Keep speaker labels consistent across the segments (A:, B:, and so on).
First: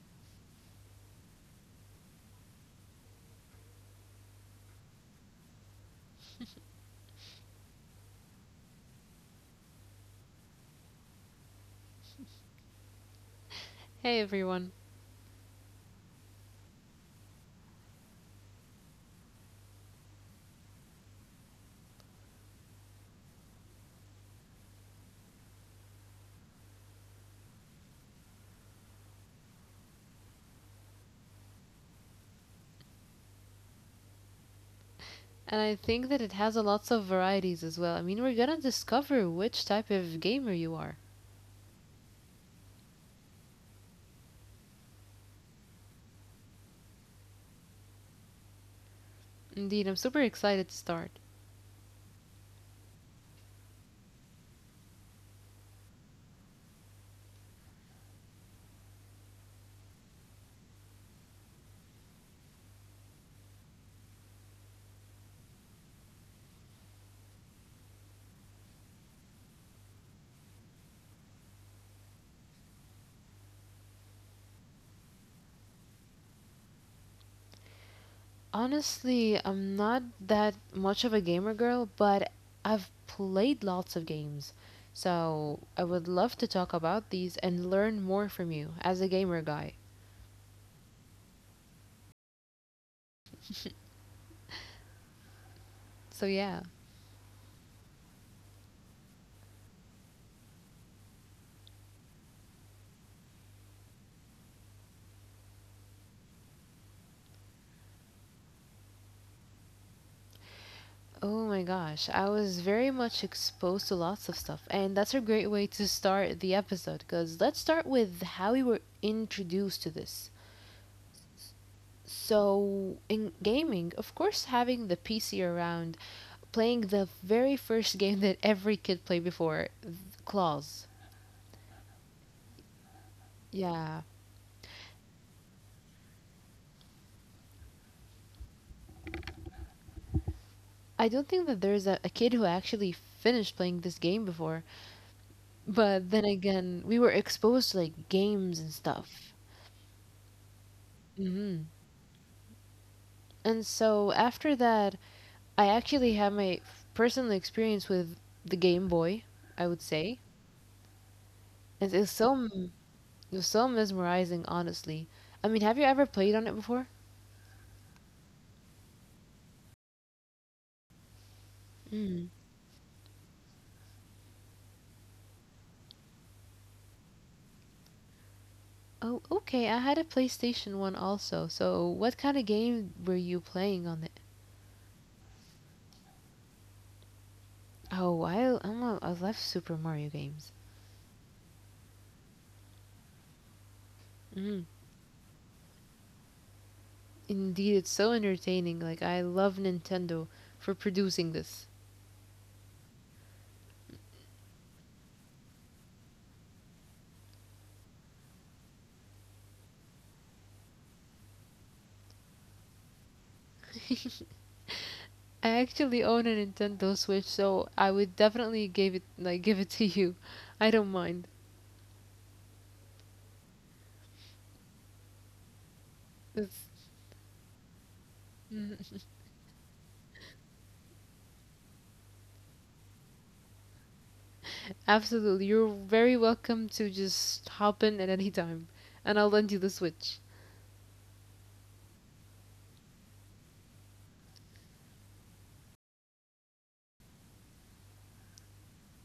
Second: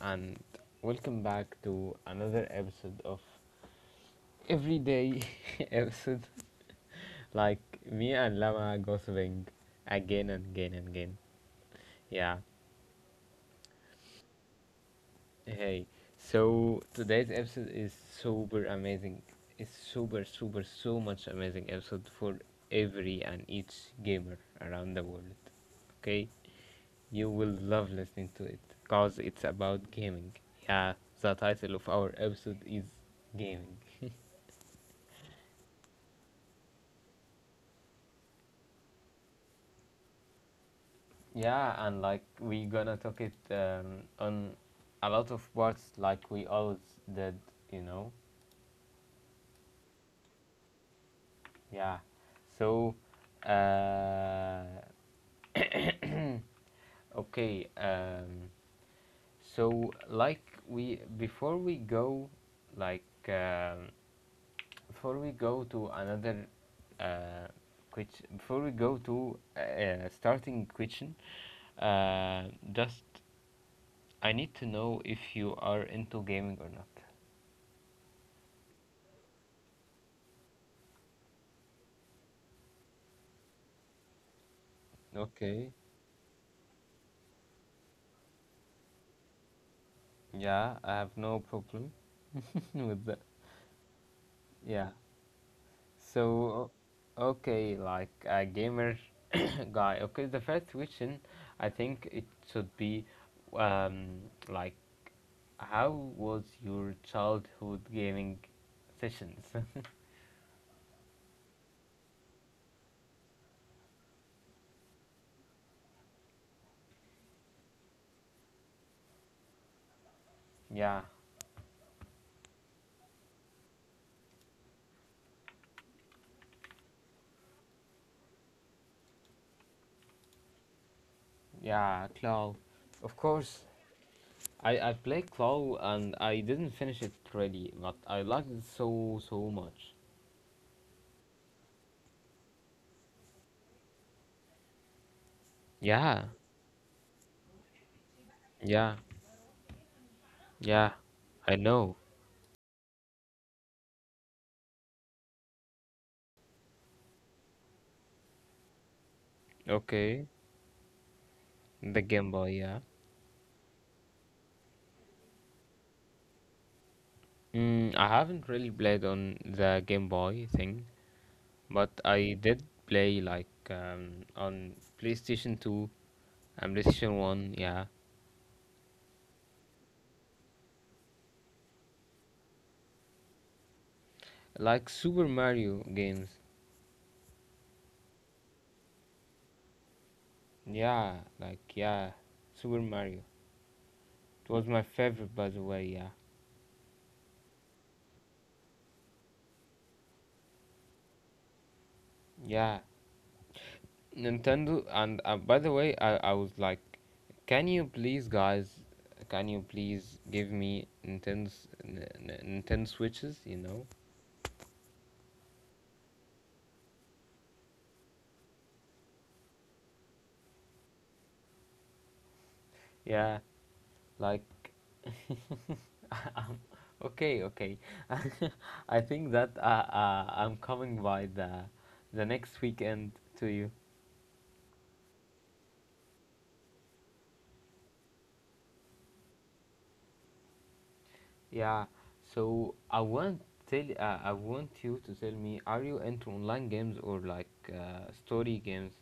A: and welcome back to another episode of Everyday episode. Like me and Lama gossiping again and again and again. Yeah,
B: Hey everyone.
A: hey. So today's episode is super amazing. It's super, super, so much amazing episode for every and each gamer around the world. Okay, you will love listening to it because it's about gaming. Yeah, the title of our episode is gaming.
B: And I think that it has a lots of varieties as well. I mean, we're gonna discover which type of gamer you are.
A: Yeah, and like we gonna talk it on a lot of parts, like we always did, you know.
B: Indeed, I'm super excited to start.
A: Yeah, so uh, okay. So like we before we go, like um, before we go to another uh, question, before we go to starting question, uh, just I need to know if you are into gaming or not.
B: Honestly, I'm not that much of a gamer girl, but I've played lots of games. So
A: Okay.
B: I would love to talk about these and learn more from you as a gamer guy.
A: Yeah, I have no problem with that. Yeah. So,
B: So yeah.
A: okay, like a gamer guy. Okay, the first question, I think it should be, um, like, how was your childhood gaming sessions?
B: Oh my gosh, I was very much exposed to lots of stuff, and that's a great way to start the episode because let's start with how we were introduced to this.
A: Yeah.
B: So, in gaming, of course, having the PC around, playing the very first game that every kid played before, Claws.
A: Yeah, Claw. Of course.
B: Yeah.
A: I played Claw and I didn't finish it really, but I liked it so so much.
B: I don't think that there's a kid who actually finished playing this game before, but then
A: Yeah,
B: again, we were exposed to like games and
A: yeah,
B: stuff.
A: yeah. I
B: hmm
A: know.
B: And so after that, I actually had my personal experience with the Game Boy, I would say.
A: Okay,
B: And It
A: the
B: is so
A: Game Boy.
B: m-
A: Yeah.
B: It was so mesmerizing, honestly. I mean, have you ever played on it before?
A: I haven't really played on the Game Boy thing, but
B: Mm.
A: I did play like on PlayStation 2 and PlayStation 1. Yeah,
B: Oh, okay. I had a PlayStation 1 also. So, what kind of game were you playing on it?
A: like Super Mario games.
B: Oh, I I love Super Mario games.
A: Yeah, like yeah, Super Mario. It
B: Mm.
A: was my favorite, by the way. Yeah.
B: Indeed, it's so entertaining. Like I love Nintendo for producing this.
A: Yeah, Nintendo. And by the way, I was like, can you please, guys, can you please give me Nintendo s- N- N- Nintendo Switches? You know?
B: I actually own a Nintendo Switch, so I would definitely give it to you. I don't mind.
A: Yeah, like, um,
B: It's
A: okay, okay.
B: mm,
A: I think that I'm coming by the next weekend to you.
B: Absolutely. You're very welcome to just hop in at any time, and I'll lend you the Switch.
A: Yeah. So I want you to tell me, are you into online games or like story games?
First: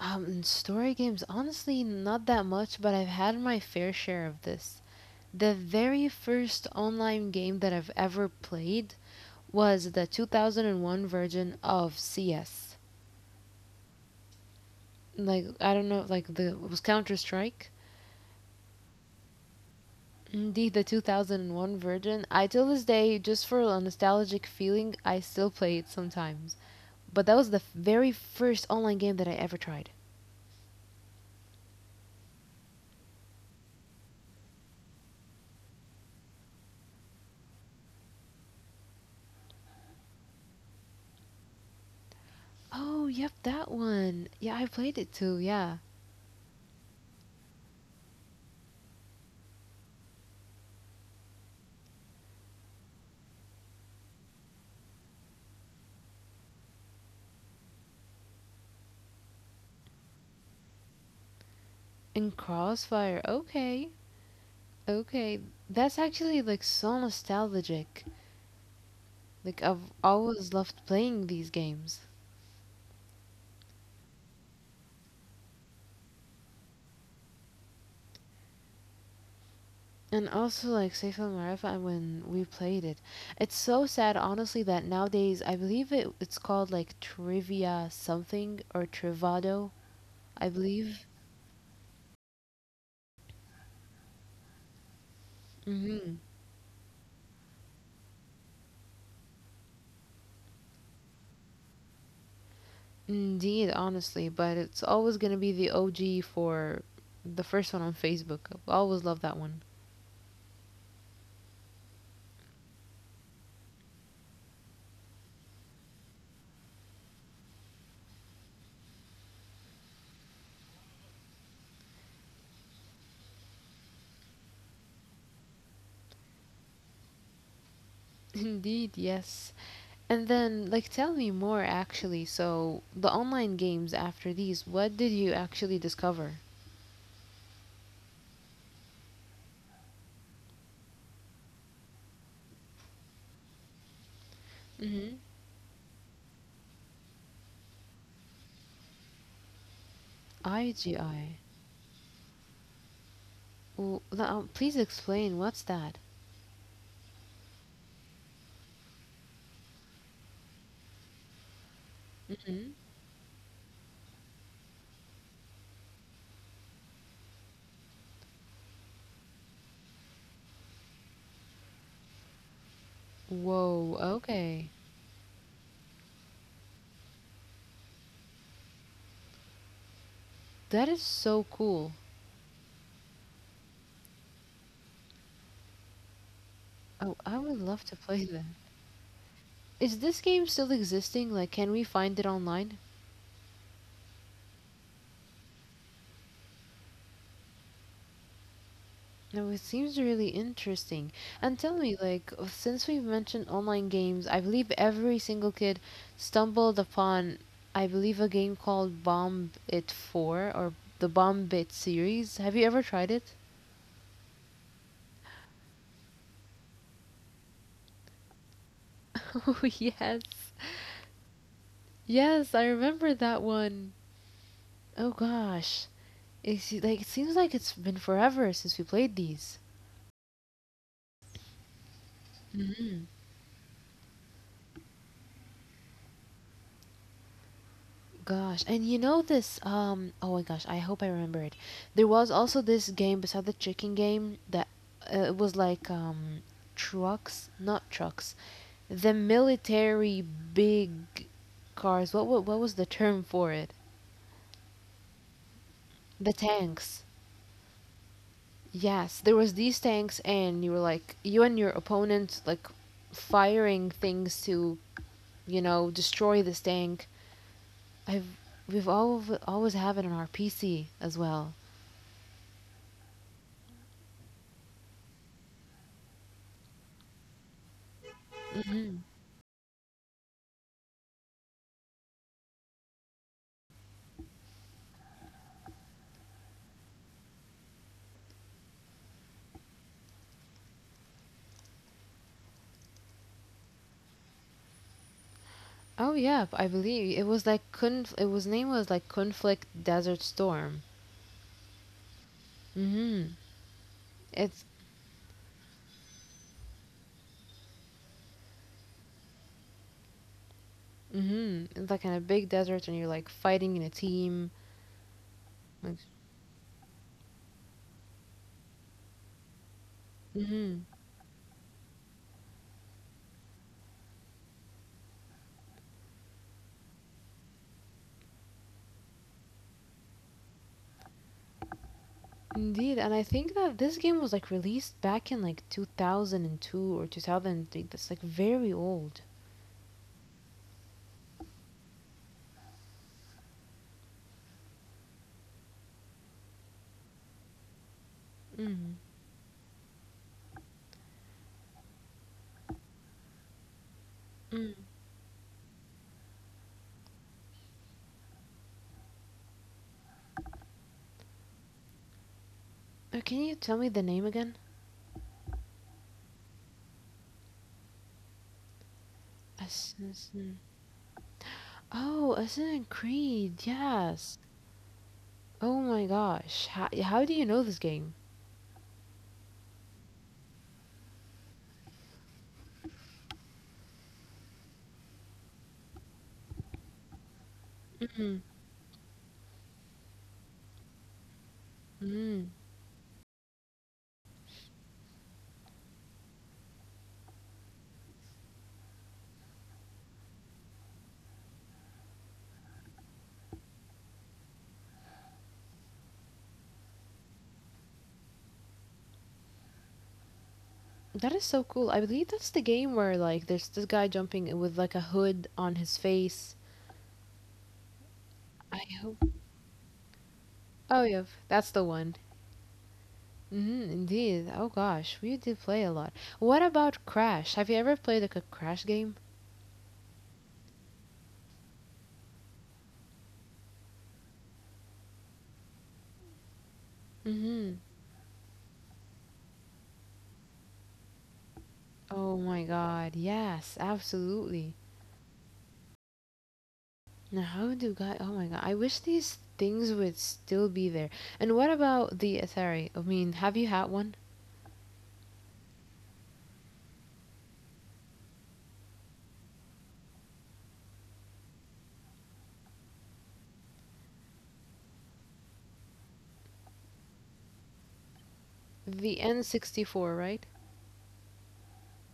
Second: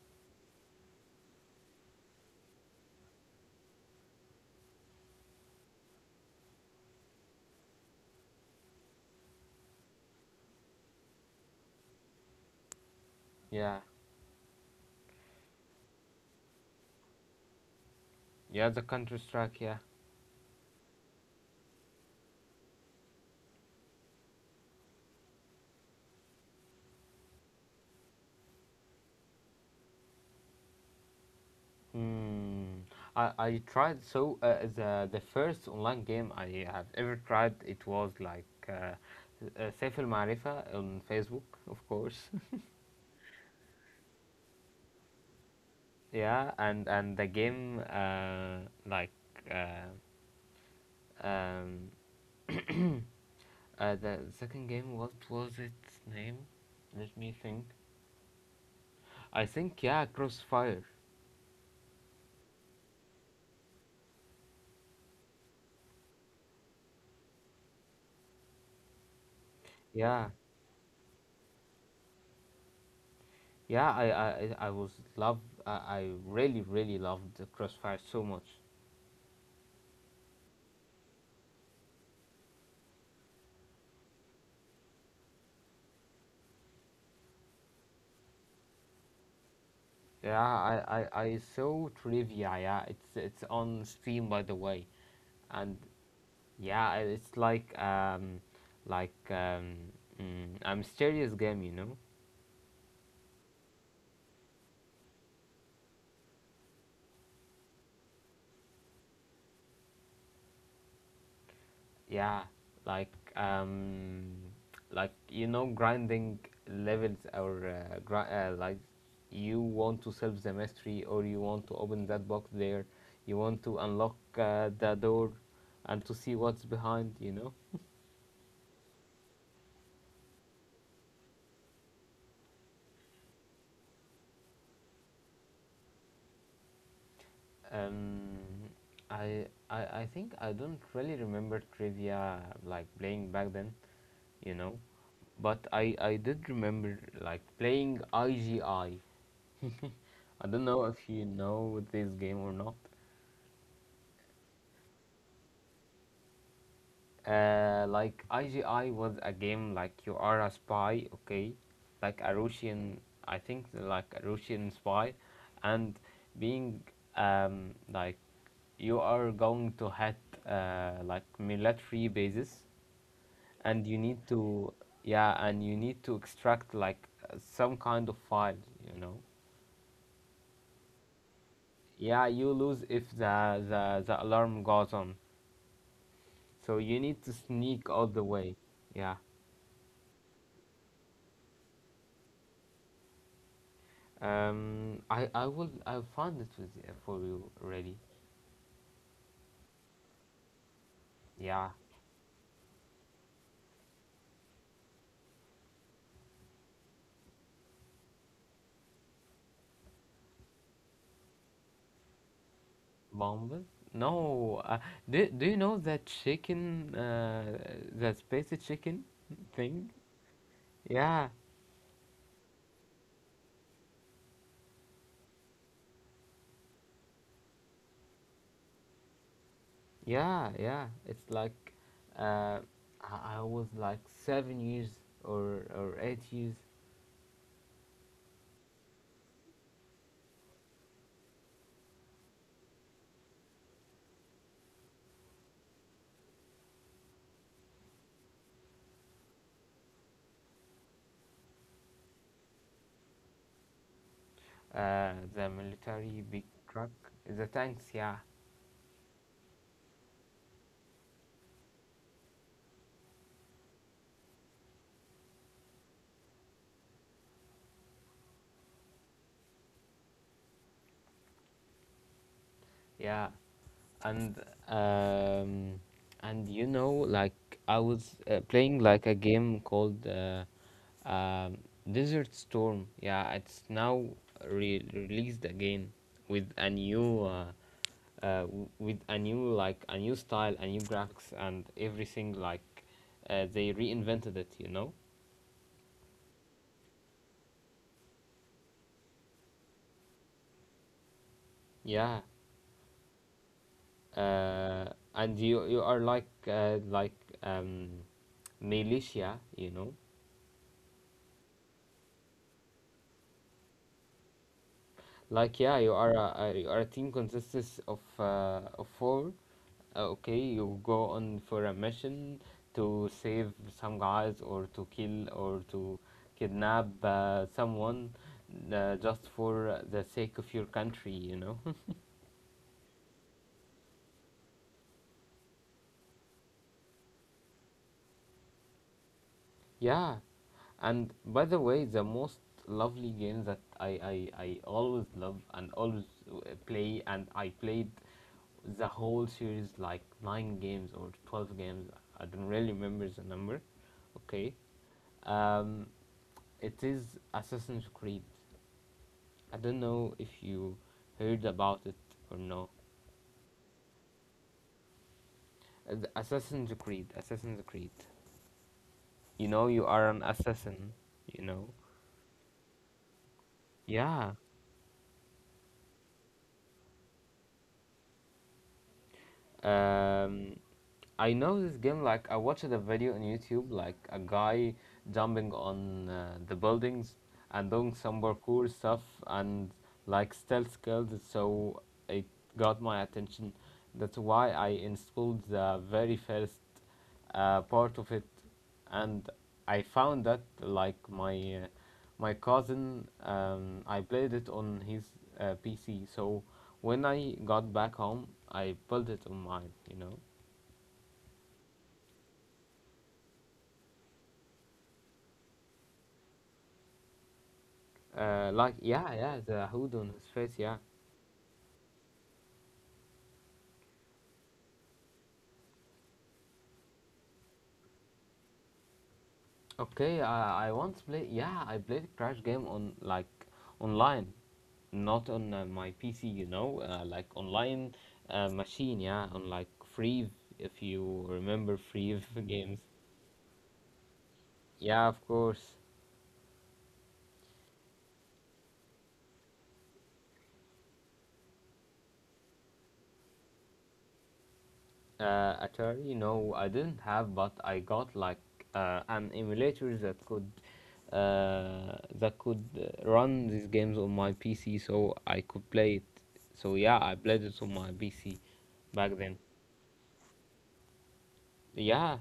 B: And story games, honestly, not that much, but I've had my fair share of this. The very first online game that I've ever played was the 2001 version of CS.
A: Yeah.
B: Like I don't know, like the It was Counter Strike.
A: Yeah, the Counter Strike. Yeah.
B: Indeed, the 2001 version. I till this day, just for a nostalgic feeling, I still play it sometimes. But that was the very first online game that I ever tried.
A: Hmm. I tried the first online game I have ever tried it was like Saif Marifa on Facebook of course.
B: Oh, yep, that one. Yeah, I played it too. Yeah,
A: Yeah, and like uh, um, the second game, what was its name? Let me think. I think, yeah, Crossfire.
B: and Crossfire. Okay, okay, that's actually like so nostalgic. Like I've
A: Yeah,
B: always loved playing these games.
A: yeah, I really really loved the Crossfire so much.
B: And also like Saif al Ma'arif when we played it, it's so sad honestly that nowadays I believe it it's called like trivia something or Trivado,
A: Yeah,
B: I
A: I,
B: believe.
A: I, I saw trivia. Yeah, it's on stream by the way, and
B: hmm
A: yeah, it's like like um a mysterious game, you know?
B: Indeed, honestly, but it's always gonna be the OG for the first one on Facebook. I always love that one.
A: Yeah, like grinding levels or gri like you want to solve the mystery or you want to open that box there, you want to unlock the door and to see what's behind, you know?
B: Indeed, yes. And then like tell me more actually. So the online games after these, what did you actually discover?
A: Um, I think I don't really remember trivia like playing back then, you know.
B: Mm-hmm.
A: But I did remember like playing IGI. I don't know if you
B: IGI.
A: know this game or not.
B: Please explain. What's that?
A: Like IGI was a game like you are a spy, okay, like a
B: hmm
A: Russian, I think like a Russian spy, and being like you are going to hit like military bases, and you
B: Whoa,
A: need to
B: okay.
A: yeah, and you need to extract like some kind of file, you know.
B: That is so cool.
A: Yeah, you lose if the alarm goes on, so you need
B: Oh,
A: to
B: I would
A: sneak
B: love to
A: all the
B: play
A: way.
B: that.
A: Yeah.
B: Is this game still existing? Like, can we find it online?
A: I found it with for you already.
B: No, it seems really interesting. And
A: Yeah,
B: tell me, like, since we've mentioned online games, I believe every single kid stumbled upon, I believe, a game called Bomb It 4 or the Bomb It series. Have you ever tried it?
A: Bumble. No, do you know that chicken, that spicy chicken
B: Oh,
A: thing?
B: yes.
A: Yeah,
B: Yes, I remember that one. Oh, gosh. It's like it seems like it's been forever since we played these.
A: yeah, yeah. It's like, uh, I was like 7 years or 8 years.
B: Gosh, and you know this? Oh my gosh, I hope I remember it. There was also this game beside the chicken game that it was like trucks, not trucks, the military big cars. What was the term for it?
A: The military
B: The
A: big truck,
B: tanks.
A: the tanks. Yeah,
B: Yes, there was these tanks, and you were like you and your opponent like firing things to you know destroy this tank. I've we've all always have it on our PC as well.
A: yeah. and um and you know, like I was playing like a game called um, desert storm. Yeah, it's now released again with a new w- with a new, like, a new style, a new graphics, and everything, like they reinvented it, you know.
B: Oh yeah, I believe it was like Conf- it was name was like Conflict Desert Storm.
A: Yeah,
B: Mhm. It's
A: uh, and you are like um militia, you know.
B: Mhm. It's like in a big desert and you're like fighting in a team.
A: Like yeah,
B: Like,
A: you are a team consists of four. Okay, you
B: mhm.
A: go on for a mission to save some guys or to kill or to kidnap someone just for the sake of your country.
B: Indeed, and I think that this game was like released back in like 2002 or 2003. That's like very old.
A: Yeah, and by the way, the most lovely game that I always love and always uh, play and I played the
B: Mm.
A: whole series, like nine games or 12 games. I don't really remember the number. Okay,
B: Mm.
A: um, it is Assassin's Creed. I don't know if you heard about it or no.
B: Can you tell me the name again?
A: The Assassin's Creed. Assassin's Creed. You know, you are an
B: Assassin.
A: assassin. You know.
B: Oh, Assassin's Creed.
A: Yeah.
B: Yes. Oh my gosh. How, yeah, how do you know this game?
A: Um, I know this game. Like I watched a video on YouTube, like a guy jumping on the buildings and doing some
B: Mm,
A: parkour stuff and like stealth skills. So it
B: mm.
A: got my attention. That's why I installed the very first part of it, and I found that like my cousin, I played it on his PC. So when I got back home, I pulled it on mine.
B: That is so cool. I believe that's the game where like there's this guy jumping in with like a hood on his face.
A: Like
B: I
A: yeah,
B: hope.
A: yeah, the hood on his face, yeah.
B: Oh yeah, that's the one. Mm, indeed. Oh gosh, we did play a lot. What about Crash? Have you ever played like a Crash game?
A: Okay, I once play yeah, I played Crash game on like online, not on my PC, you know, like
B: Mm-hmm.
A: online machine, yeah, on like Free, if you remember Free
B: Oh my
A: games.
B: god. Yes, absolutely.
A: Yeah, of course.
B: Now how do God? Oh my god. I wish these things would still be there. And what about the Atari? I mean, have you had one?
A: Atari, no, I didn't have, but I got like an emulator that could run these games on my PC, so I could play it. So yeah, I played it on my PC back
B: The
A: then.
B: N64, right?
A: Yeah.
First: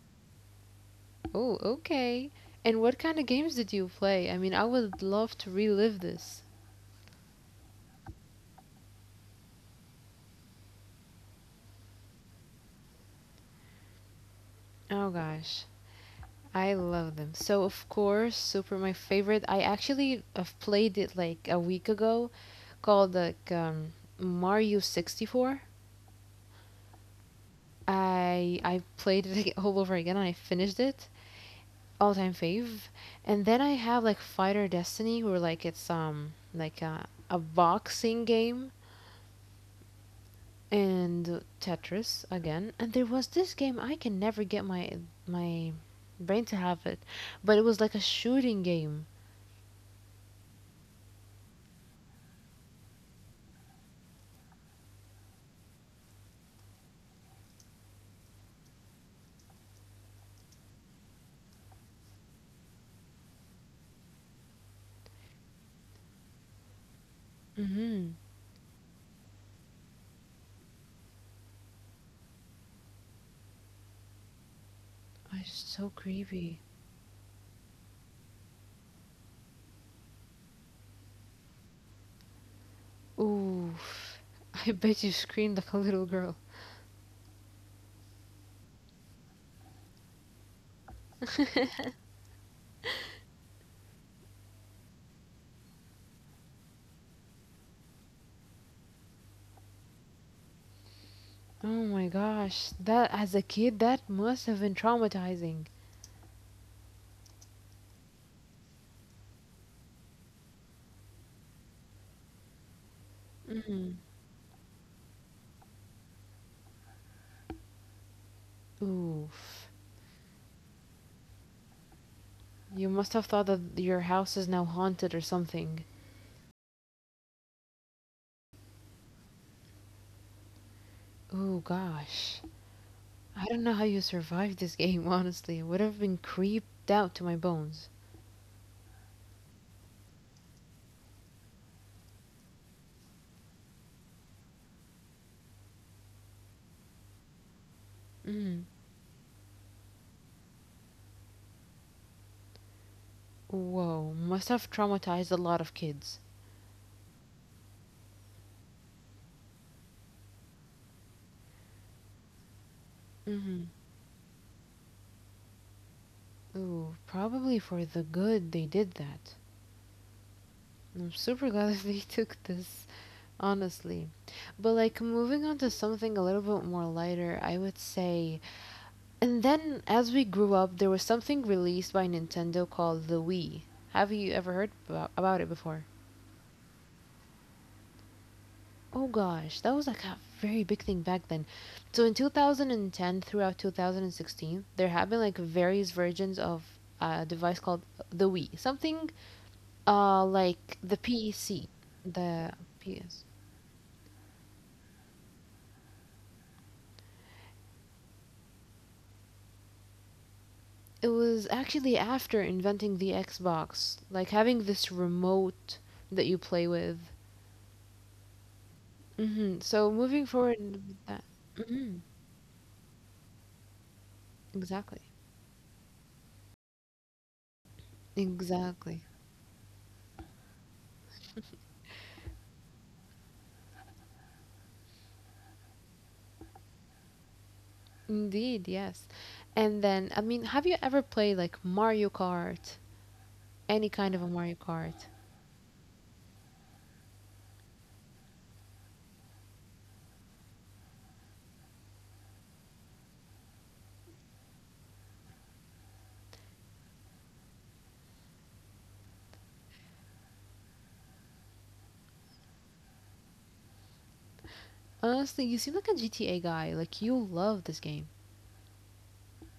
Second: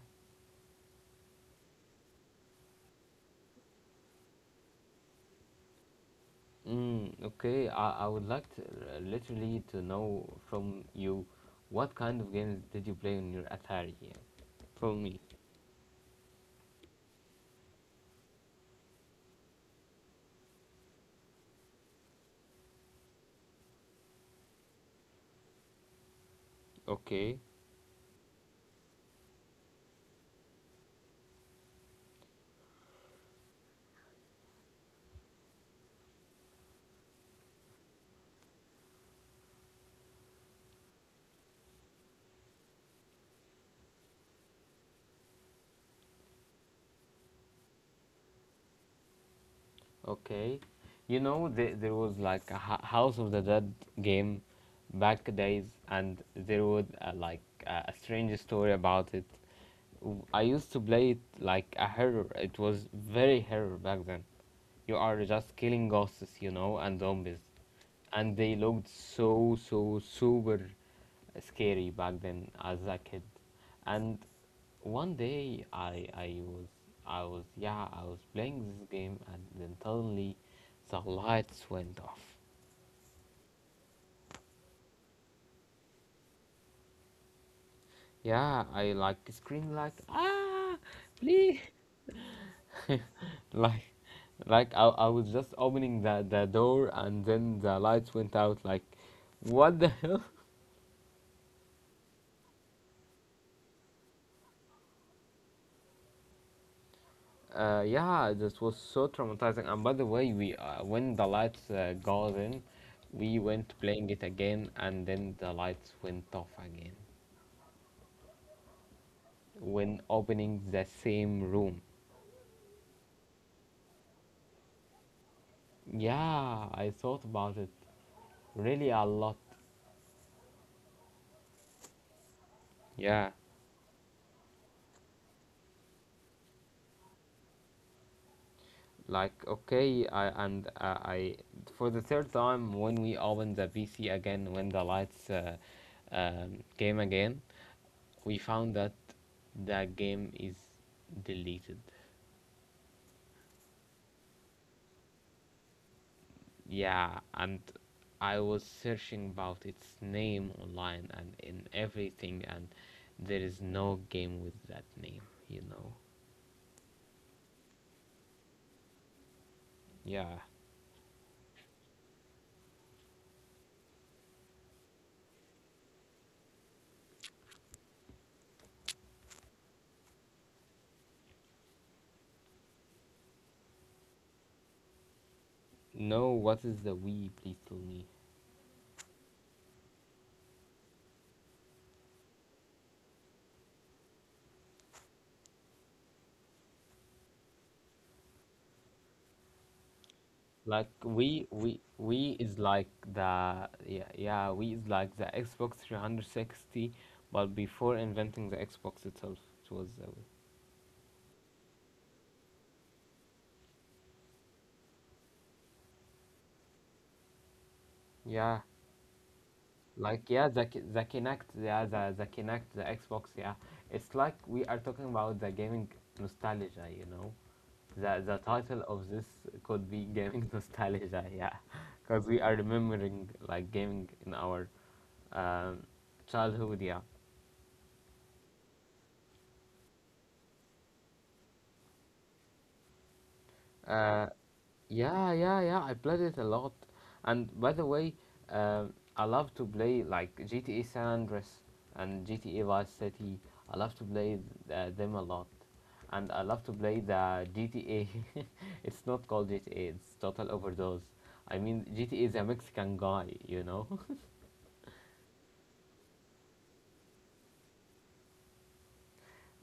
B: Oh, okay. And what kind of games did you play? I mean, I would love to relive this.
A: Mm, okay. I would like to literally to know from you what kind of games did you play on your Atari? Yeah. From
B: Oh
A: me.
B: gosh, I love them. So of course, Super my favorite. I actually have played it like a week ago called like Mario 64.
A: Okay.
B: I played it like, all over again and I finished it. All time fave. And then I have like Fighter Destiny where like it's a boxing game and Tetris again. And there was this game I can never get my brain to have it, but it was like a shooting game.
A: Okay. You know, there was like a House of the Dead game back days, and there was like a strange story about it. I used to play it like a horror. It was very horror back then. You are just killing ghosts, and zombies,
B: Mm-hmm.
A: and they looked so so super scary back then as a kid. And one
B: Oh, it's
A: day,
B: so creepy.
A: I was yeah, I was playing this game, and then suddenly the lights went off.
B: Oof. I bet you screamed like a little girl.
A: Yeah, I like screamed, like, ah, please. Like, I was just opening the door, and then the lights went out, like, what the hell.
B: Oh my gosh, that as a kid that must have been traumatizing.
A: Yeah, this was so traumatizing, and by the way, we when the lights goes in, we went
B: Mm.
A: playing it again, and then the lights went off again
B: Oof.
A: when opening the same room.
B: You must have thought that your house is now haunted or something.
A: Yeah, I thought about it really a lot,
B: Oh gosh.
A: yeah,
B: I don't know how you survived this game, honestly. It would have been creeped out to my bones.
A: like okay. And I, for the third time, when we opened the PC again, when the lights game again, we
B: Mm.
A: found that the game is deleted.
B: Whoa, must have traumatized a lot of kids.
A: Yeah, and I was searching about its name online and in everything, and there is
B: Mm.
A: no game with that name, you know.
B: Ooh, probably for the good they did that.
A: Yeah.
B: I'm super glad they took this, honestly. But like moving on to something a little bit more lighter, I would say. And then as we grew up, there was something released by Nintendo called the Wii. Have you ever heard about it before?
A: No, what is the Wii? Please tell me.
B: Oh gosh, that was like a very big thing back then. So in 2010 throughout 2016, there have been like various versions of a device called the Wii. Something like
A: Like
B: the P E C,
A: we
B: the
A: is like
B: PS.
A: the yeah, yeah, we is like the Xbox 360, but before inventing the Xbox itself, it was the Wii.
B: It was actually after inventing the Xbox, like having this remote that you play with.
A: Yeah.
B: So
A: Like
B: moving
A: yeah,
B: forward
A: the
B: with that.
A: Kinect, yeah,
B: hmm
A: the Kinect, the Xbox, yeah. It's like we are
B: Exactly.
A: talking about the gaming nostalgia. The title of
B: Exactly.
A: this could be gaming nostalgia, yeah, because we are remembering like gaming in our um, childhood, yeah.
B: Indeed, yes. And then, I mean, have you ever played like Mario Kart any kind
A: Uh,
B: of a Mario Kart.
A: Yeah, yeah, yeah. I played it a lot, and by the way, I love to play like GTA San Andreas and GTA Vice City. I love to play them a lot, and I love to play the GTA. It's not called GTA. It's Total Overdose. I mean, GTA is a Mexican guy, you know.
B: Honestly, you seem like a GTA guy. Like you love this game.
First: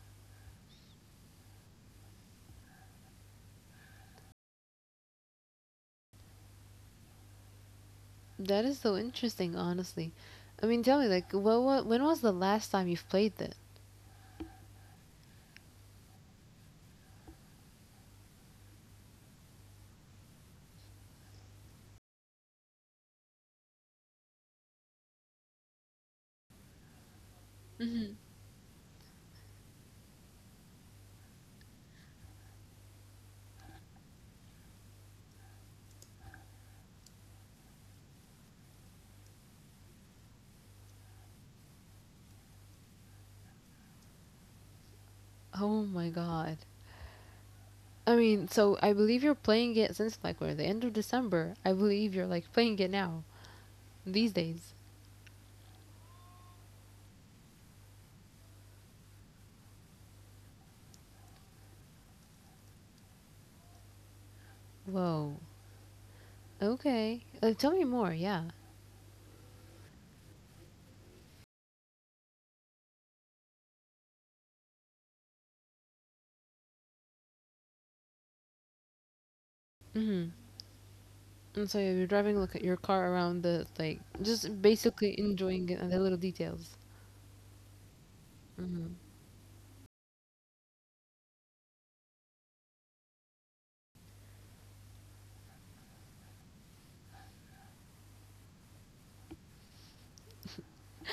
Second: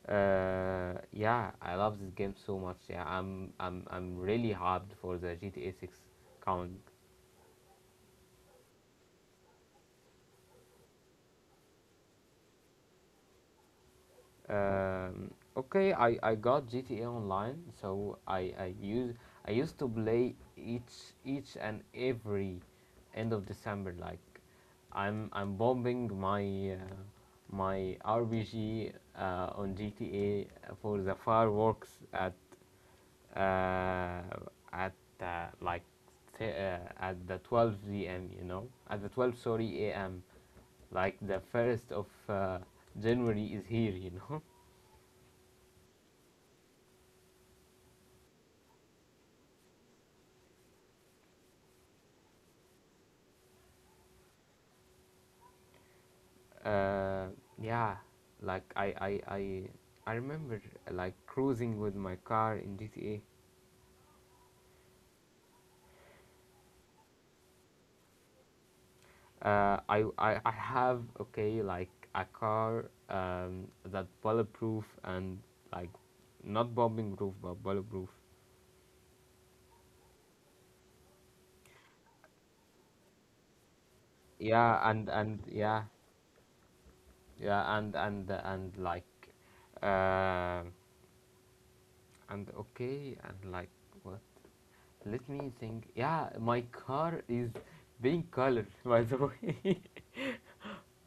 A: Yeah, I love this game so much. Yeah, I'm really hyped for the GTA 6 count.
B: That is so interesting, honestly. I mean, tell me, like, when was the last time you've played it?
A: Um, okay, I got GTA Online, so I used to play each and every end of December. Like I'm bombing my
B: hmm
A: RPG on GTA for the fireworks uh, at uh, like at the 12 p.m. You know, at the 12 sorry a.m. Like the first of January is here. You know.
B: Oh my god. I mean, so I believe you're playing it since like we're the end of December. I believe you're like playing it now these days.
A: Uh, yeah, like I remember like cruising with my car in GTA.
B: Whoa. Okay. Tell me more. Yeah.
A: I have okay like a car that bulletproof and like not bombing proof but bulletproof.
B: Mhm. And so you're driving like your car around the like just
A: Yeah, and
B: basically
A: and
B: enjoying it
A: yeah,
B: and the little details.
A: yeah, and like, uh, and okay, and like what? Let me think. Yeah, my car is being colored by the way.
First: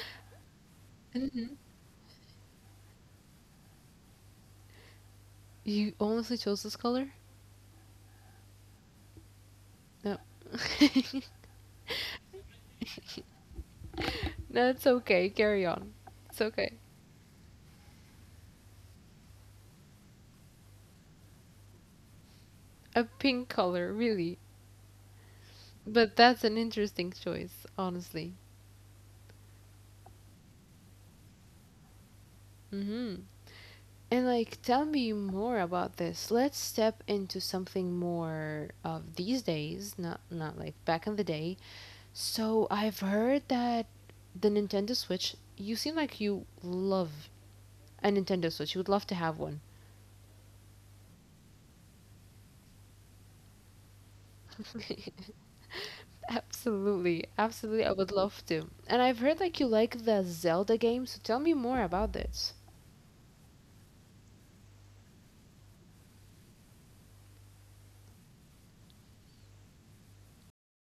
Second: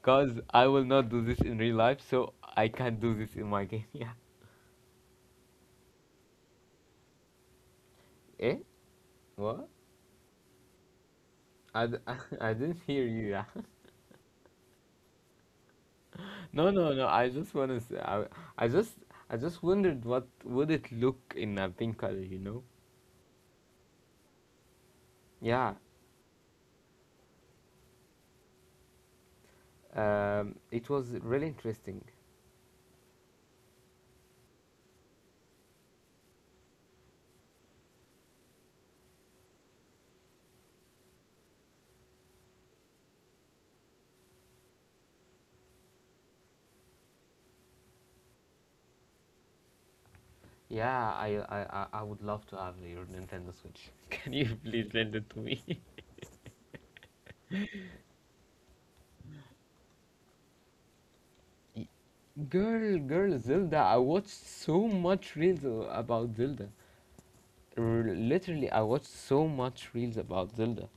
A: Cause I will not do this in real life, so I can't do this in my game. Yeah.
B: You honestly chose this color?
A: Eh? What?
B: No.
A: I, d- I didn't hear you. Yeah.
B: No, it's okay. Carry on. It's
A: No,
B: okay.
A: no, no. I just wanna say, I just I just wondered what would it look in a pink color. You know?
B: A pink color, really.
A: Yeah.
B: But that's an interesting choice, honestly.
A: It was really interesting.
B: hmm And like, tell me more about this. Let's step into something more of these days, not like back in the day. So I've heard that the Nintendo Switch. You seem like you love a Nintendo Switch. You would love to have one.
A: Yeah. I would love to have your Nintendo Switch. Can you please lend it to me?
B: Absolutely, absolutely. I would love to. And I've heard like you like the Zelda games. So tell me more
A: Y-
B: about this.
A: Girl, girl, Zelda. I watched so much reels about Zelda. Literally I watched so much reels about Zelda.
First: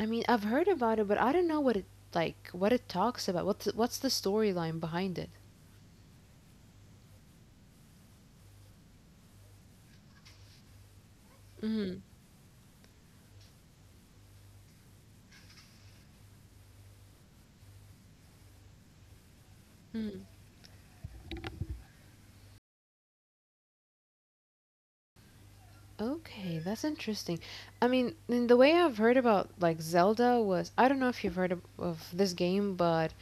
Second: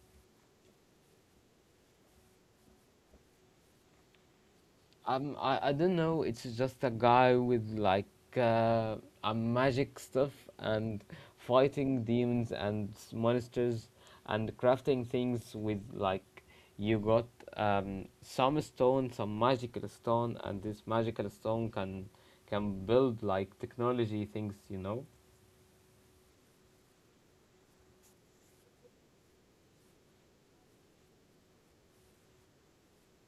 B: I mean, I've heard about it, but I don't know what it talks about. What's the storyline behind it?
A: I don't know. It's just a guy with like uh, a magic stuff and
B: Mm,
A: fighting demons and monsters and crafting things with like you got some stone, some magical stone, and this magical stone can build like technology things.
B: okay, that's interesting. I mean, in the way I've heard about like Zelda was I don't know if you've heard of this game, but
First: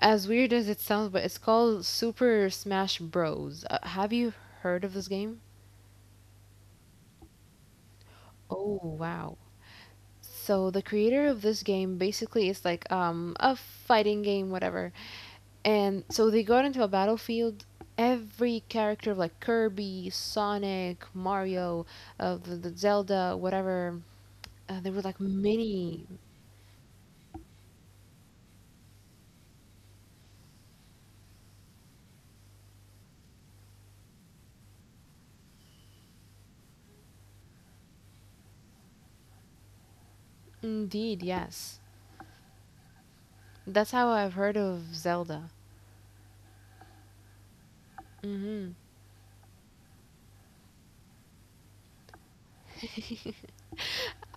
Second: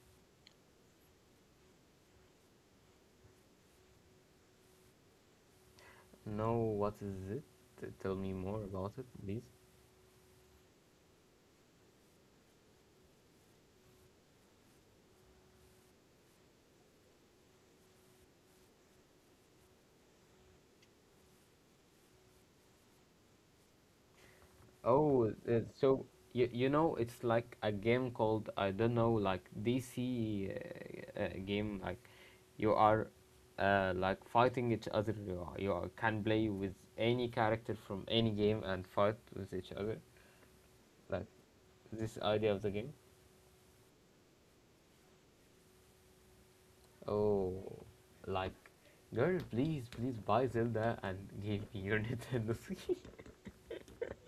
B: as weird as it sounds, but it's called Super Smash Bros. Have you heard of this game?
A: No, what is it? Tell me more
B: Oh,
A: about it,
B: wow.
A: please.
B: So the creator of this game basically is like a fighting game, whatever. And so they got into a battlefield. Every character like Kirby, Sonic, Mario, the Zelda, whatever, there were like
A: Oh, uh,
B: many.
A: so you know it's like a game called I don't know, like DC game, like you are like fighting each other, you are can play with any character from any game and fight with each other,
B: Indeed,
A: like
B: yes.
A: this idea of the game.
B: That's how I've heard of Zelda.
A: Oh. Like,
B: hmm
A: girl, please please buy Zelda and give me your Nintendo Switch.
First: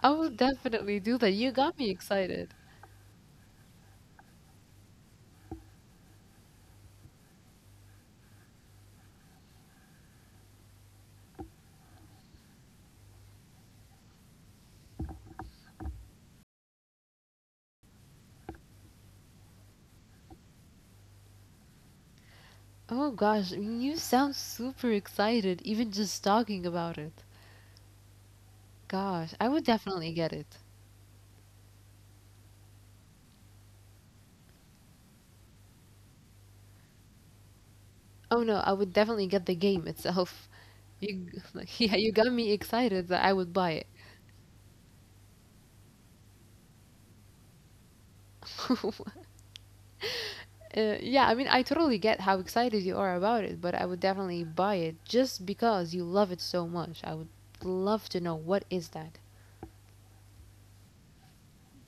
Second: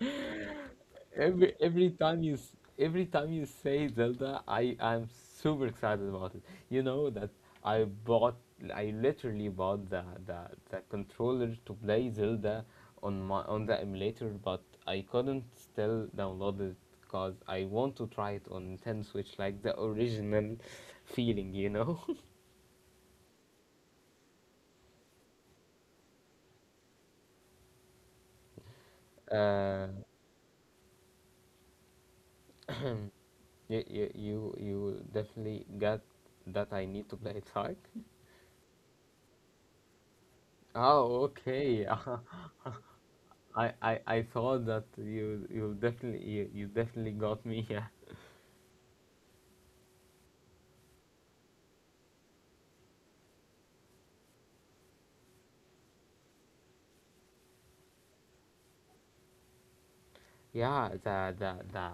B: I will definitely do that. You
A: Every
B: got me
A: every time
B: excited.
A: every time you say Zelda, I'm super excited about it. You know that I bought I literally bought the controller to play Zelda on the emulator, but I couldn't still download it because I want to try it on Nintendo Switch, like the original feeling.
B: Oh gosh, you sound super excited even just talking about it. Gosh, I would
A: Uh,
B: definitely get it.
A: you definitely got that I need to play it right.
B: Oh no, I would definitely get the game itself.
A: Oh,
B: You
A: okay.
B: like, yeah, you got me excited that I would
A: I,
B: buy
A: I, I saw that you definitely got me. Yeah.
B: it. Yeah, I mean, I totally get how excited you are about it, but I would definitely buy it just because you love it so much. I would love to know what is that.
A: Yeah, the the the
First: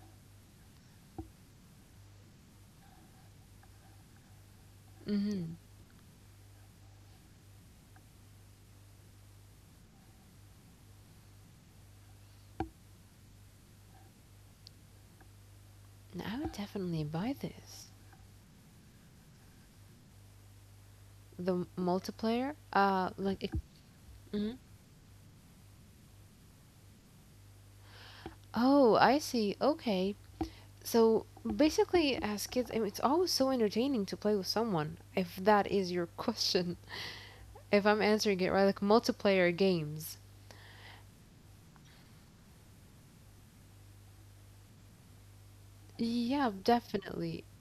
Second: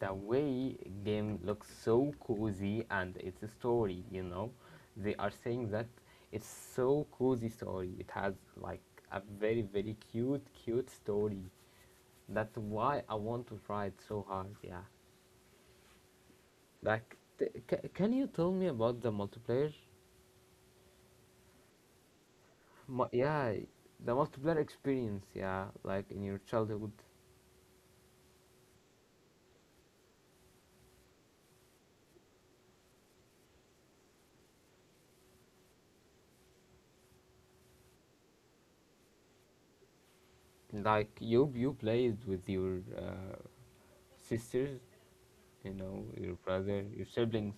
A: the way game looks so cozy, and it's a story, they are
B: Mm-hmm.
A: saying that it's so cozy story. It has like a very very cute cute story. That's why I want to try it so hard, yeah.
B: I would definitely
A: Like
B: buy this.
A: can you tell me about the multiplayer?
B: The multiplayer?
A: Mu- yeah the multiplayer
B: Mhm.
A: experience, yeah, like in your childhood.
B: Oh, I see. Okay. So basically, as kids, I mean, it's always so entertaining to play with someone, if that is your question. If I'm answering it right, like multiplayer games.
A: Like you played with your sisters, you know, your
B: Yeah,
A: brother, your
B: definitely.
A: siblings.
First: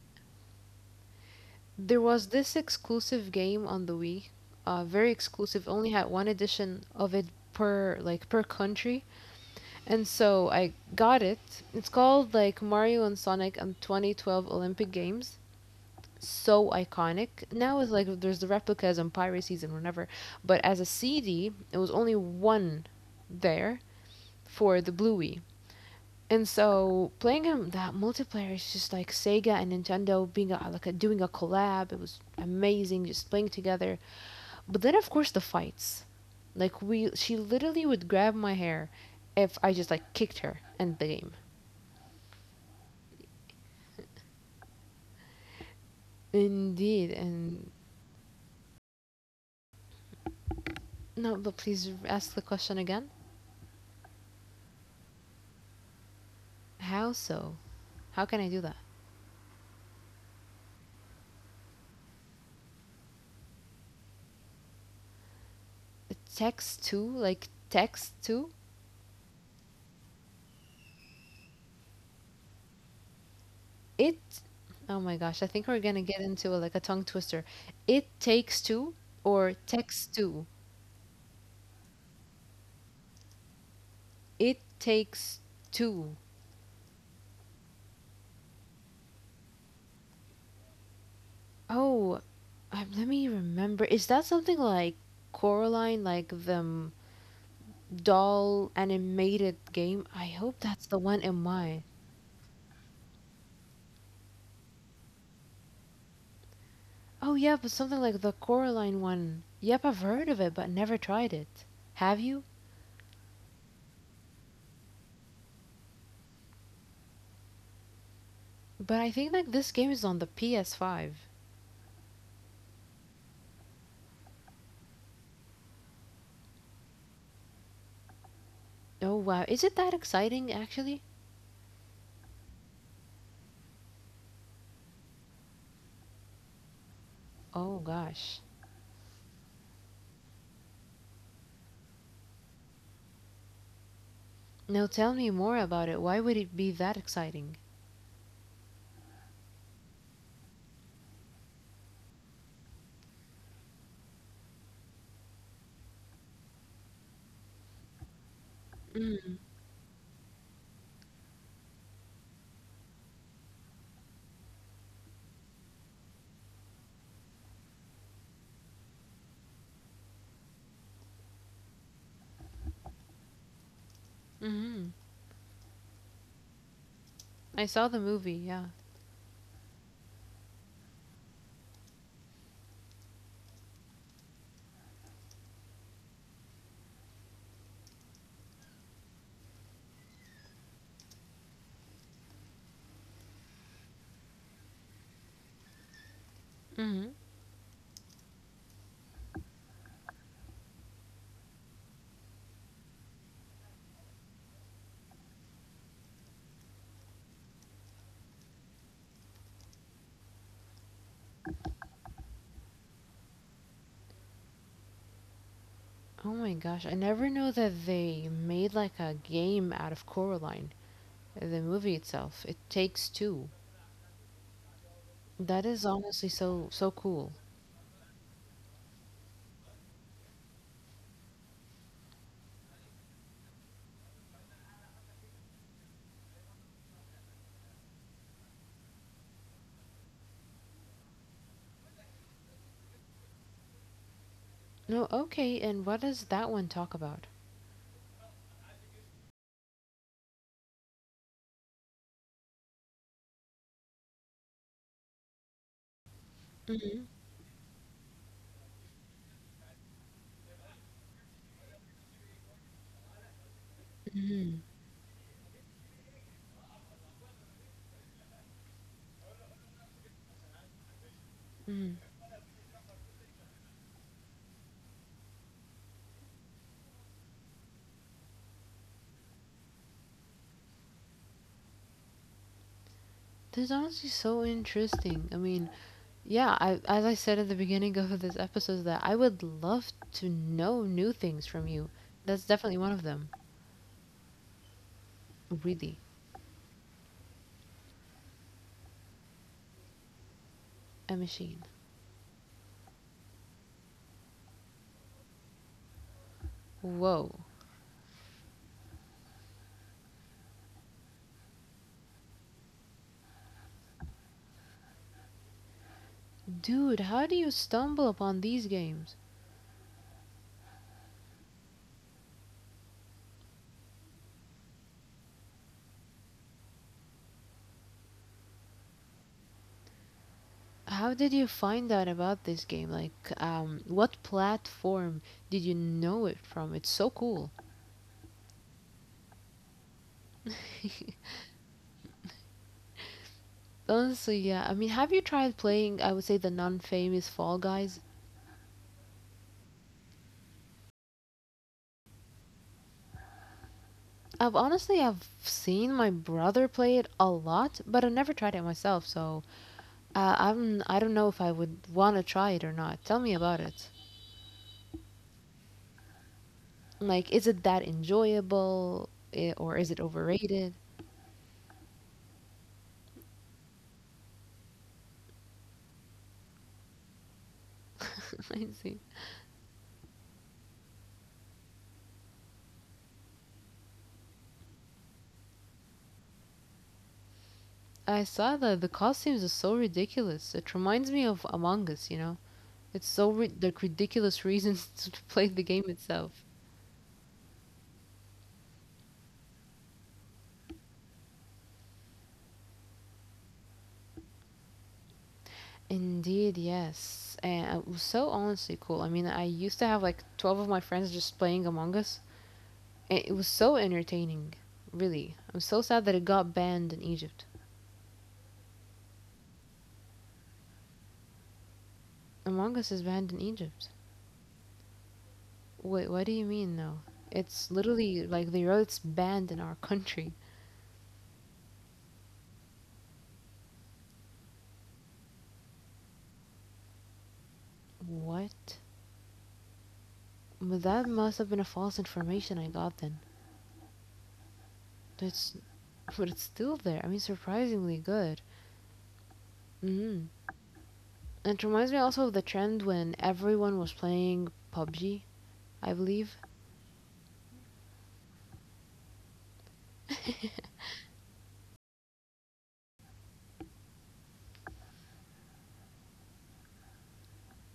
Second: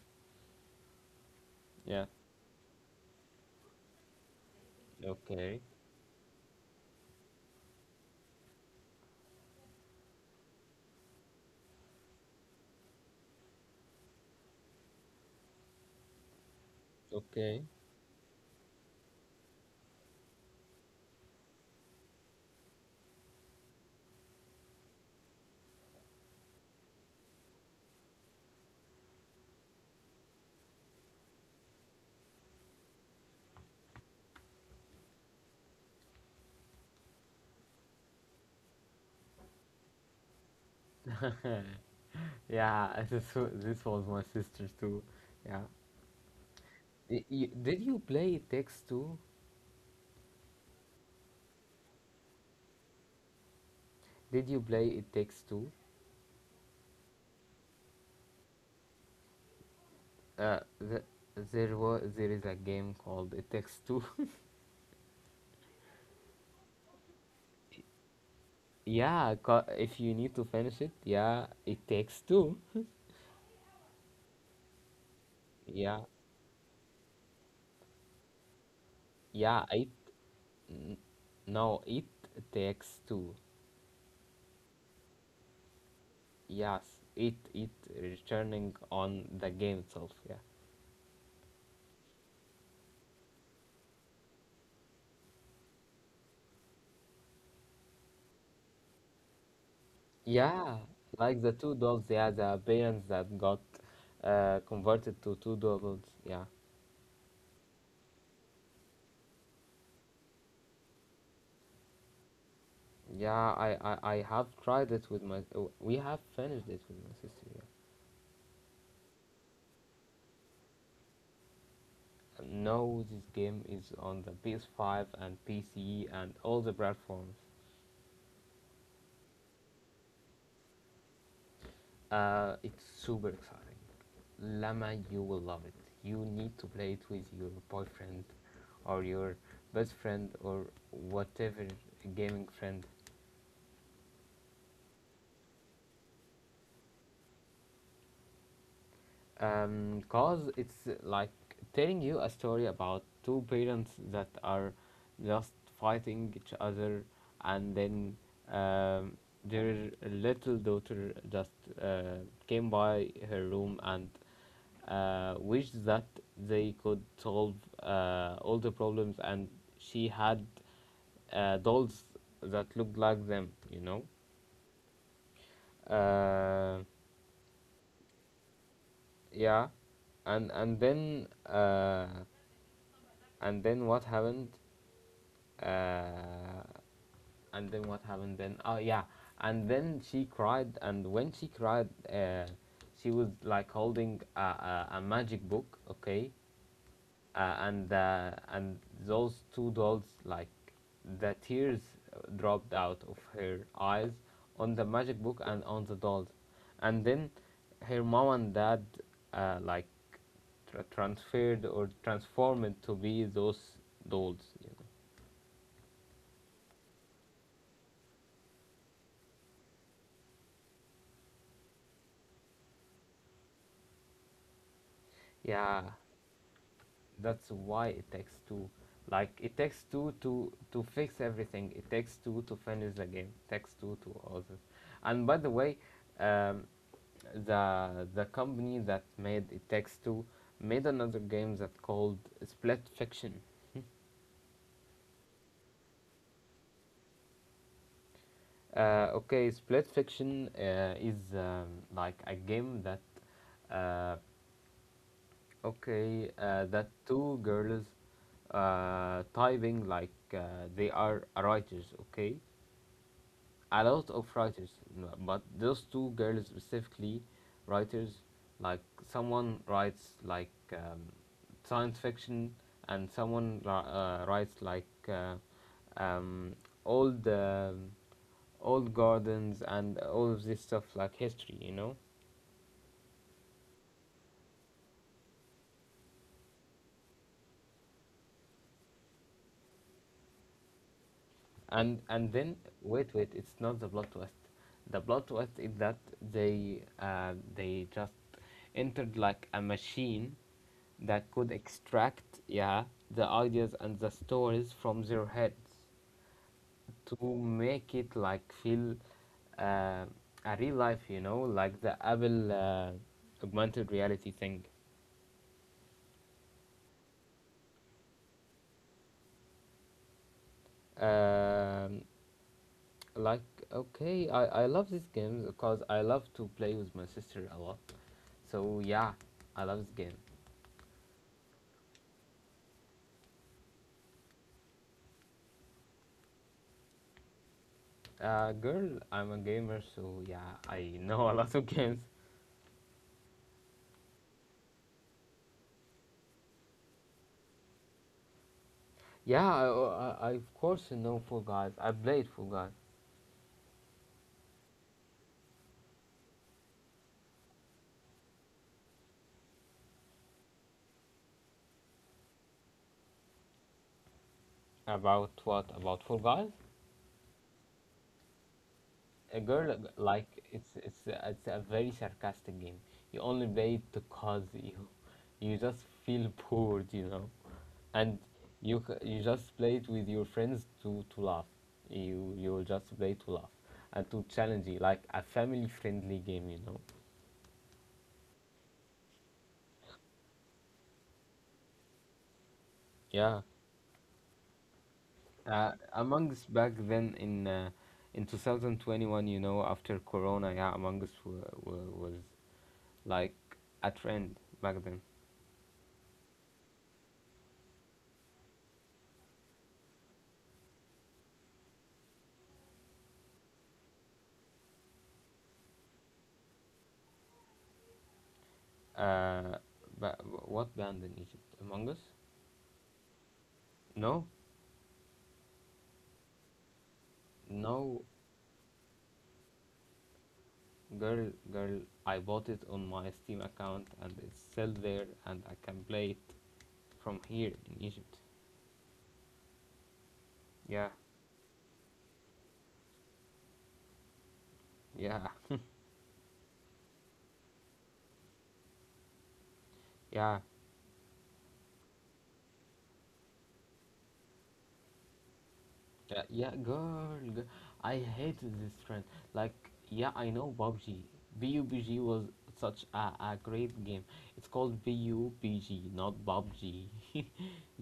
B: There
A: Yeah.
B: was this exclusive game on the Wii, very
A: Okay.
B: exclusive. Only had one edition of it per country, and so I got it. It's called like Mario and Sonic and 2012 Olympic Games. So iconic.
A: Okay.
B: Now it's like there's the replicas and piracies and whatever, but as a CD, it was only one there for the Bluey. And so playing him that multiplayer is just like Sega and Nintendo being a, like a, doing a collab. It was amazing, just playing together. But then of course the fights. Like she literally would grab my hair if I just like kicked her and the game.
A: Yeah. This was my sister too. Yeah. Did
B: Indeed.
A: you, did
B: And
A: you play It Takes Two?
B: no, but please ask the question again.
A: Did you play It Takes Two?
B: How so? How can I do that?
A: Uh, the, there is a game called It Takes Two.
B: The Text too, like text too.
A: Yeah. If you need to finish it, yeah, it takes two.
B: It. Oh my gosh, I think we're
A: Yeah.
B: gonna get into like a tongue twister. It takes two or
A: Yeah. It
B: text two.
A: no. It takes two.
B: It Takes Two.
A: Yes, it returning on the game itself. Yeah,
B: Oh, Let me remember. Is that something like Coraline, like the doll animated game? I hope
A: yeah,
B: that's the one in
A: like the two
B: mind.
A: dolls. Yeah, the parents that got converted to two dolls. Yeah,
B: Oh, yeah, but something like the Coraline one. Yep, I've heard of it, but never tried it. Have you?
A: yeah. I have tried it We have finished it with my sister. Yeah.
B: But I think like this game is on the PS5.
A: No, this game is on the PS5 and PC and all the platforms.
B: Oh, wow. Is it that exciting, actually?
A: It's super exciting. Lama, you will love it. You need to play it with your
B: Oh,
A: boyfriend
B: gosh.
A: or your best friend or whatever gaming friend.
B: Now tell me more about it. Why would it be that exciting?
A: Cause it's like telling you a story about two parents that are just fighting each other, and then um, their little daughter just uh, came by her room and wished that they could solve all the problems, and she had dolls that looked like them.
B: Mm-hmm.
A: Uh,
B: I saw the movie, yeah.
A: yeah, and then, and then what happened uh, and then what happened, then. Oh yeah, and then she cried, and when she cried she was like holding a magic book, okay.
B: Mm-hmm.
A: And those two dolls, like, the tears dropped out of her eyes on the magic book and on the dolls, and then her mom and dad like transferred or transformed to be those dolls.
B: Oh my gosh, I never knew that they made like a game out of Coraline, the movie itself. It takes two. That is
A: Yeah,
B: honestly so cool.
A: that's why it takes two. Like, it takes two to fix everything. It takes two to finish the game. It takes two to all this. And by the way, um, the company that made It Takes Two made another game that called Split Fiction.
B: No, okay, and what does that one talk about?
A: Okay, Split Fiction is like a game that uh, okay, that
B: Mm-hmm.
A: two girls typing, like, they are writers, okay, a lot of writers, but those two girls specifically, writers like someone writes like science
B: Mm-hmm.
A: fiction, and someone writes like um, old old gardens and all of this stuff like history,
B: This is honestly so interesting. I mean, yeah, as I said at the beginning of this episode, that I would love to know new things from you.
A: And
B: That's
A: then,
B: definitely one of
A: wait
B: them.
A: wait, it's not the plot twist, the plot twist is
B: Really,
A: that they just entered like a machine
B: a
A: that could
B: machine.
A: extract, yeah, the ideas and the stories from their heads to
B: Whoa,
A: make it like feel uh, a real life, like the Apple augmented reality thing.
B: dude, how do you stumble upon these games?
A: um, like, okay, I love this game because I love to play with my sister a lot. So yeah, I love this game.
B: How did you find out about this game? Like, what platform did you know it from? It's so cool.
A: Girl, I'm a gamer, so yeah, I know a lot of games.
B: Honestly, yeah. I mean, have you tried playing, I would say, the non-famous Fall Guys?
A: Yeah, I of course know Fall Guys. I played Fall Guys.
B: I've seen my brother play it a lot, but I've never tried it myself, so I don't know if I would want to try it or not. Tell me about it.
A: About what? About Fall Guys?
B: Like, is it that enjoyable,
A: A
B: eh,
A: girl
B: or is it
A: like it's
B: overrated?
A: it's it's a very sarcastic game. You only play it because you just feel bored, and
B: I see.
A: you just play it with your friends to laugh. You will just play to laugh and to challenge you, like a family friendly game.
B: I saw that the costumes are so ridiculous. It reminds me of Among Us, you know? It's
A: Yeah,
B: so like ridiculous reasons to play the game
A: Among Us
B: itself.
A: back then in 2021, after Corona, yeah, Among Us was like a trend back then.
B: Indeed, yes. And it was so honestly cool. I mean, I used to have like 12 of my friends just playing Among Us, and it was so entertaining, really. I'm so sad that it got banned in Egypt.
A: Uh, but what band in Egypt? Among Us?
B: Among Us is banned in Egypt.
A: No,
B: Wait, what do you mean, though? It's
A: no,
B: literally like they wrote it's banned in our country.
A: girl, girl. I bought it on my Steam account, and it's still there, and I can play it from here in Egypt.
B: What?
A: Yeah,
B: But that must have been a false information I got then.
A: yeah,
B: It's but it's still there. I mean, surprisingly good. Hmm
A: yeah.
B: And it reminds me also of the trend when everyone was playing PUBG. I
A: Yeah,
B: believe.
A: yeah, girl, girl. I hate this trend. Like, yeah, I know PUBG. PUBG was such a great game. It's called PUBG, not PUBG.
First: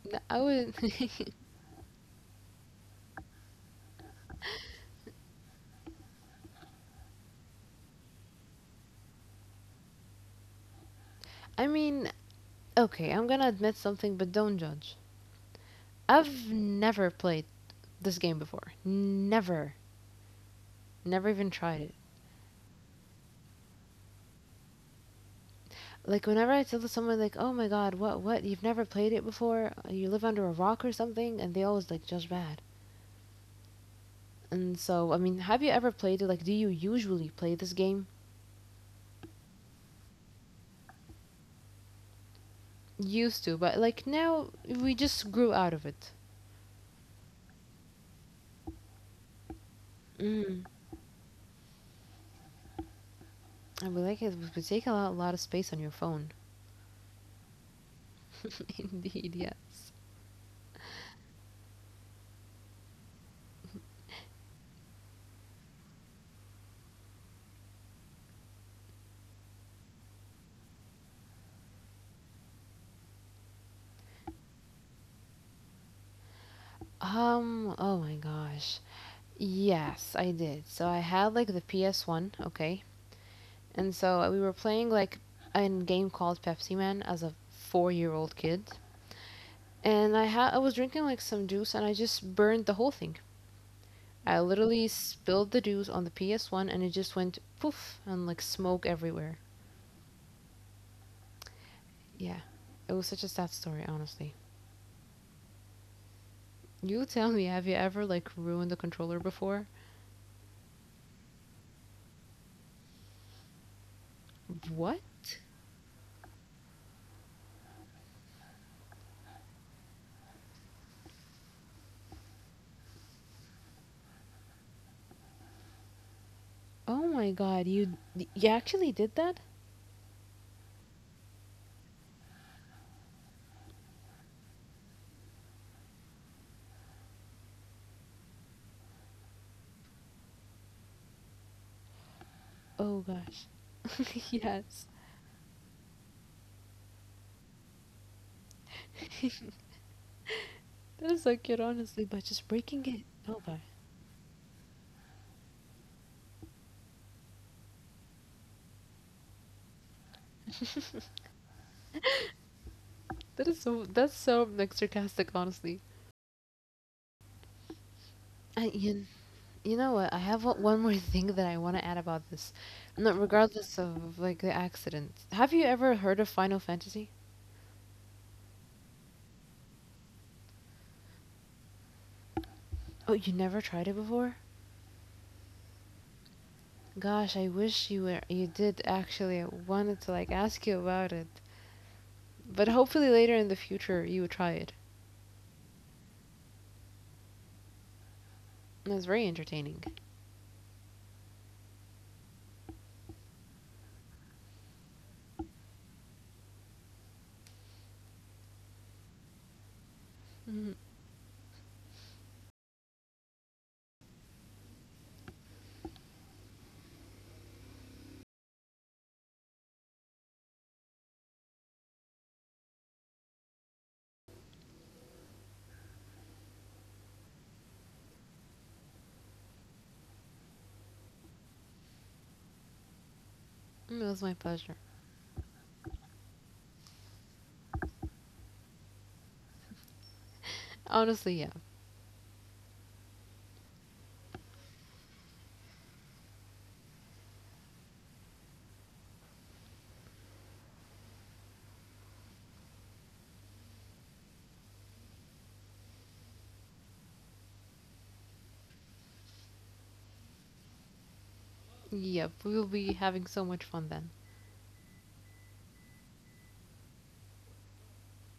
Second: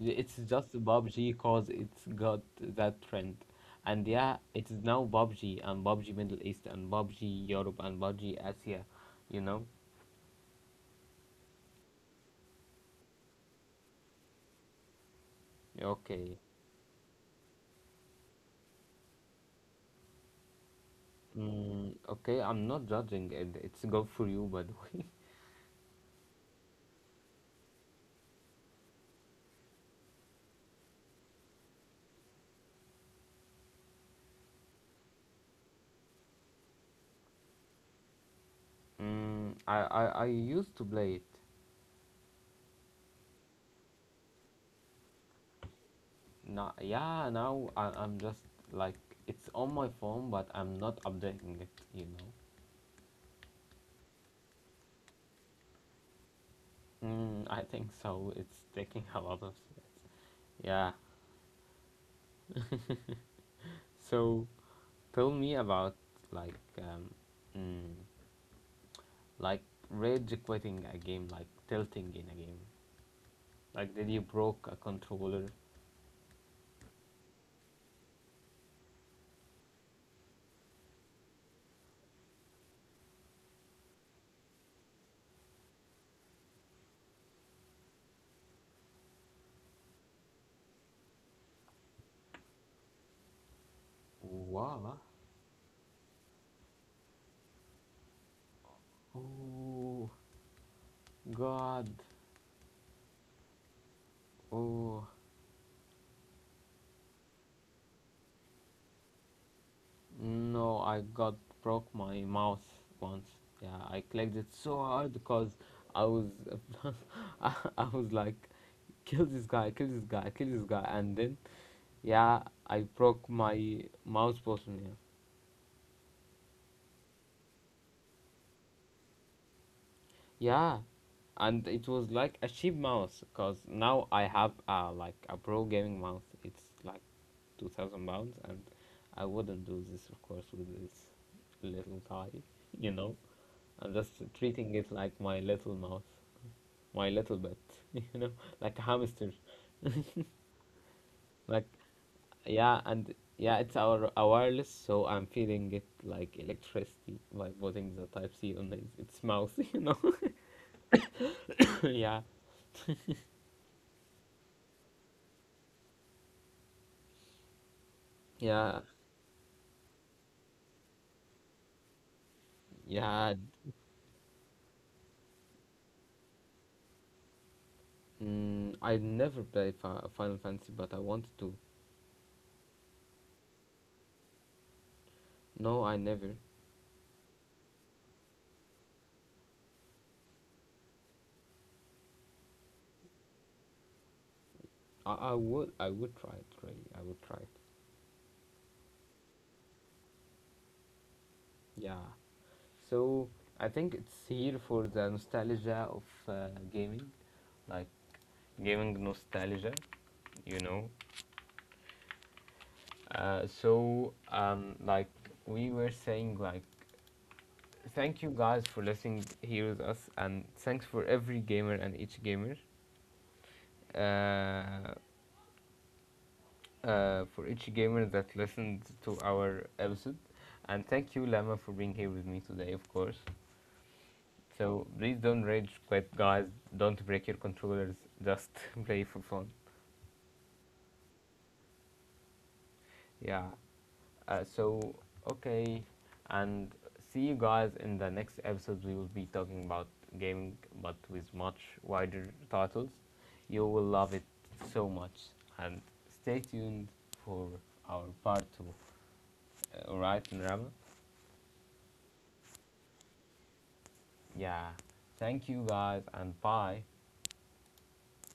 A: It's
B: I
A: just
B: would.
A: PUBG cause it's got that trend. And yeah, it is now PUBG and PUBG Middle East and PUBG Europe and PUBG Asia, you know?
B: I mean, okay. I'm gonna admit something, but don't judge.
A: Okay.
B: I've never played this game before. Never. Never even tried it.
A: Mm, okay, I'm not judging it. It's good for you, by the way.
B: Like whenever I tell someone like, "Oh my God, what, what? You've never played it before? You live under a rock or something?" and they always like judge bad. And so, I mean, have you ever played it? Like, do you usually play this game?
A: Mm, I used to play it.
B: Used to, but like now we just grew out of it.
A: Now, yeah, now I'm just like it's on my phone, but
B: Mm.
A: I'm not updating it.
B: I would like it would take a lot of space on your phone.
A: Mm, I think so. It's taking a
B: Indeed,
A: lot of
B: yes.
A: space. Yeah. So tell me about, like, mm, like, rage quitting a game, like tilting in a game. Like, did you broke a controller?
B: Oh my gosh. Yes, I did. So I had like the PS1, okay? And so we were playing like a game called Pepsi Man as a 4-year-old kid. And I was drinking like some juice and I just burned the whole thing. I literally
A: Wow.
B: spilled the juice on the PS1 and it just went poof and like smoke everywhere.
A: Oh God.
B: Yeah. It was such a sad story, honestly.
A: Oh.
B: You tell me, have you ever like ruined the controller before?
A: No, I got broke my mouse once. Yeah, I clicked it so
B: What?
A: hard because I was I was like kill this guy, kill this guy, kill this guy, and then yeah, I broke my mouse button. Yeah.
B: Oh my god, you actually did that?
A: Yeah. And it was like a cheap mouse, because now I have like a pro gaming mouse. It's like 2,000 pounds, and I wouldn't do this of course with this little guy. you
B: Oh
A: know.
B: gosh.
A: I'm just treating
B: yes.
A: it like my little mouse, my little bit, you know, like a hamster.
B: that is so cute,
A: Like,
B: honestly, by just
A: yeah,
B: breaking it.
A: and
B: Oh
A: yeah,
B: god.
A: it's our a wireless, so I'm feeling it like electricity by putting the Type C on it. It's mouse. Yeah,
B: That's so like sarcastic, honestly. I
A: yeah,
B: you, you know what? I have one more thing that I want to add about this. No,
A: yeah.
B: regardless of like the accident. Have you ever heard of Final Fantasy?
A: Mm, I never played Final Fantasy, but I wanted to.
B: Oh, you never tried it before?
A: No, I never.
B: Gosh, I wish you did actually. I wanted to like ask you about it, but hopefully later in the future you would try it.
A: I would try it really. I would try it.
B: It was very entertaining.
A: Yeah. So I think it's here for the nostalgia of gaming, like gaming nostalgia, you
B: Mhm.
A: know. So like we were saying, like thank you guys for listening here with us, and thanks for every gamer and each gamer, uh, for each gamer that listened to our episode, and thank you Lama for being here with me today, of course.
B: It was my pleasure.
A: So please don't rage quit, guys. Don't break your controllers. Just play for fun.
B: Honestly, yeah,
A: Yeah. So, okay, and see you guys in the next episode. We will be talking about gaming, but with much wider titles. You will love it so much, and stay tuned for our part two. Alright, Rama.
B: yep. We'll be having so much fun then.
A: Yeah. Thank you guys, and bye.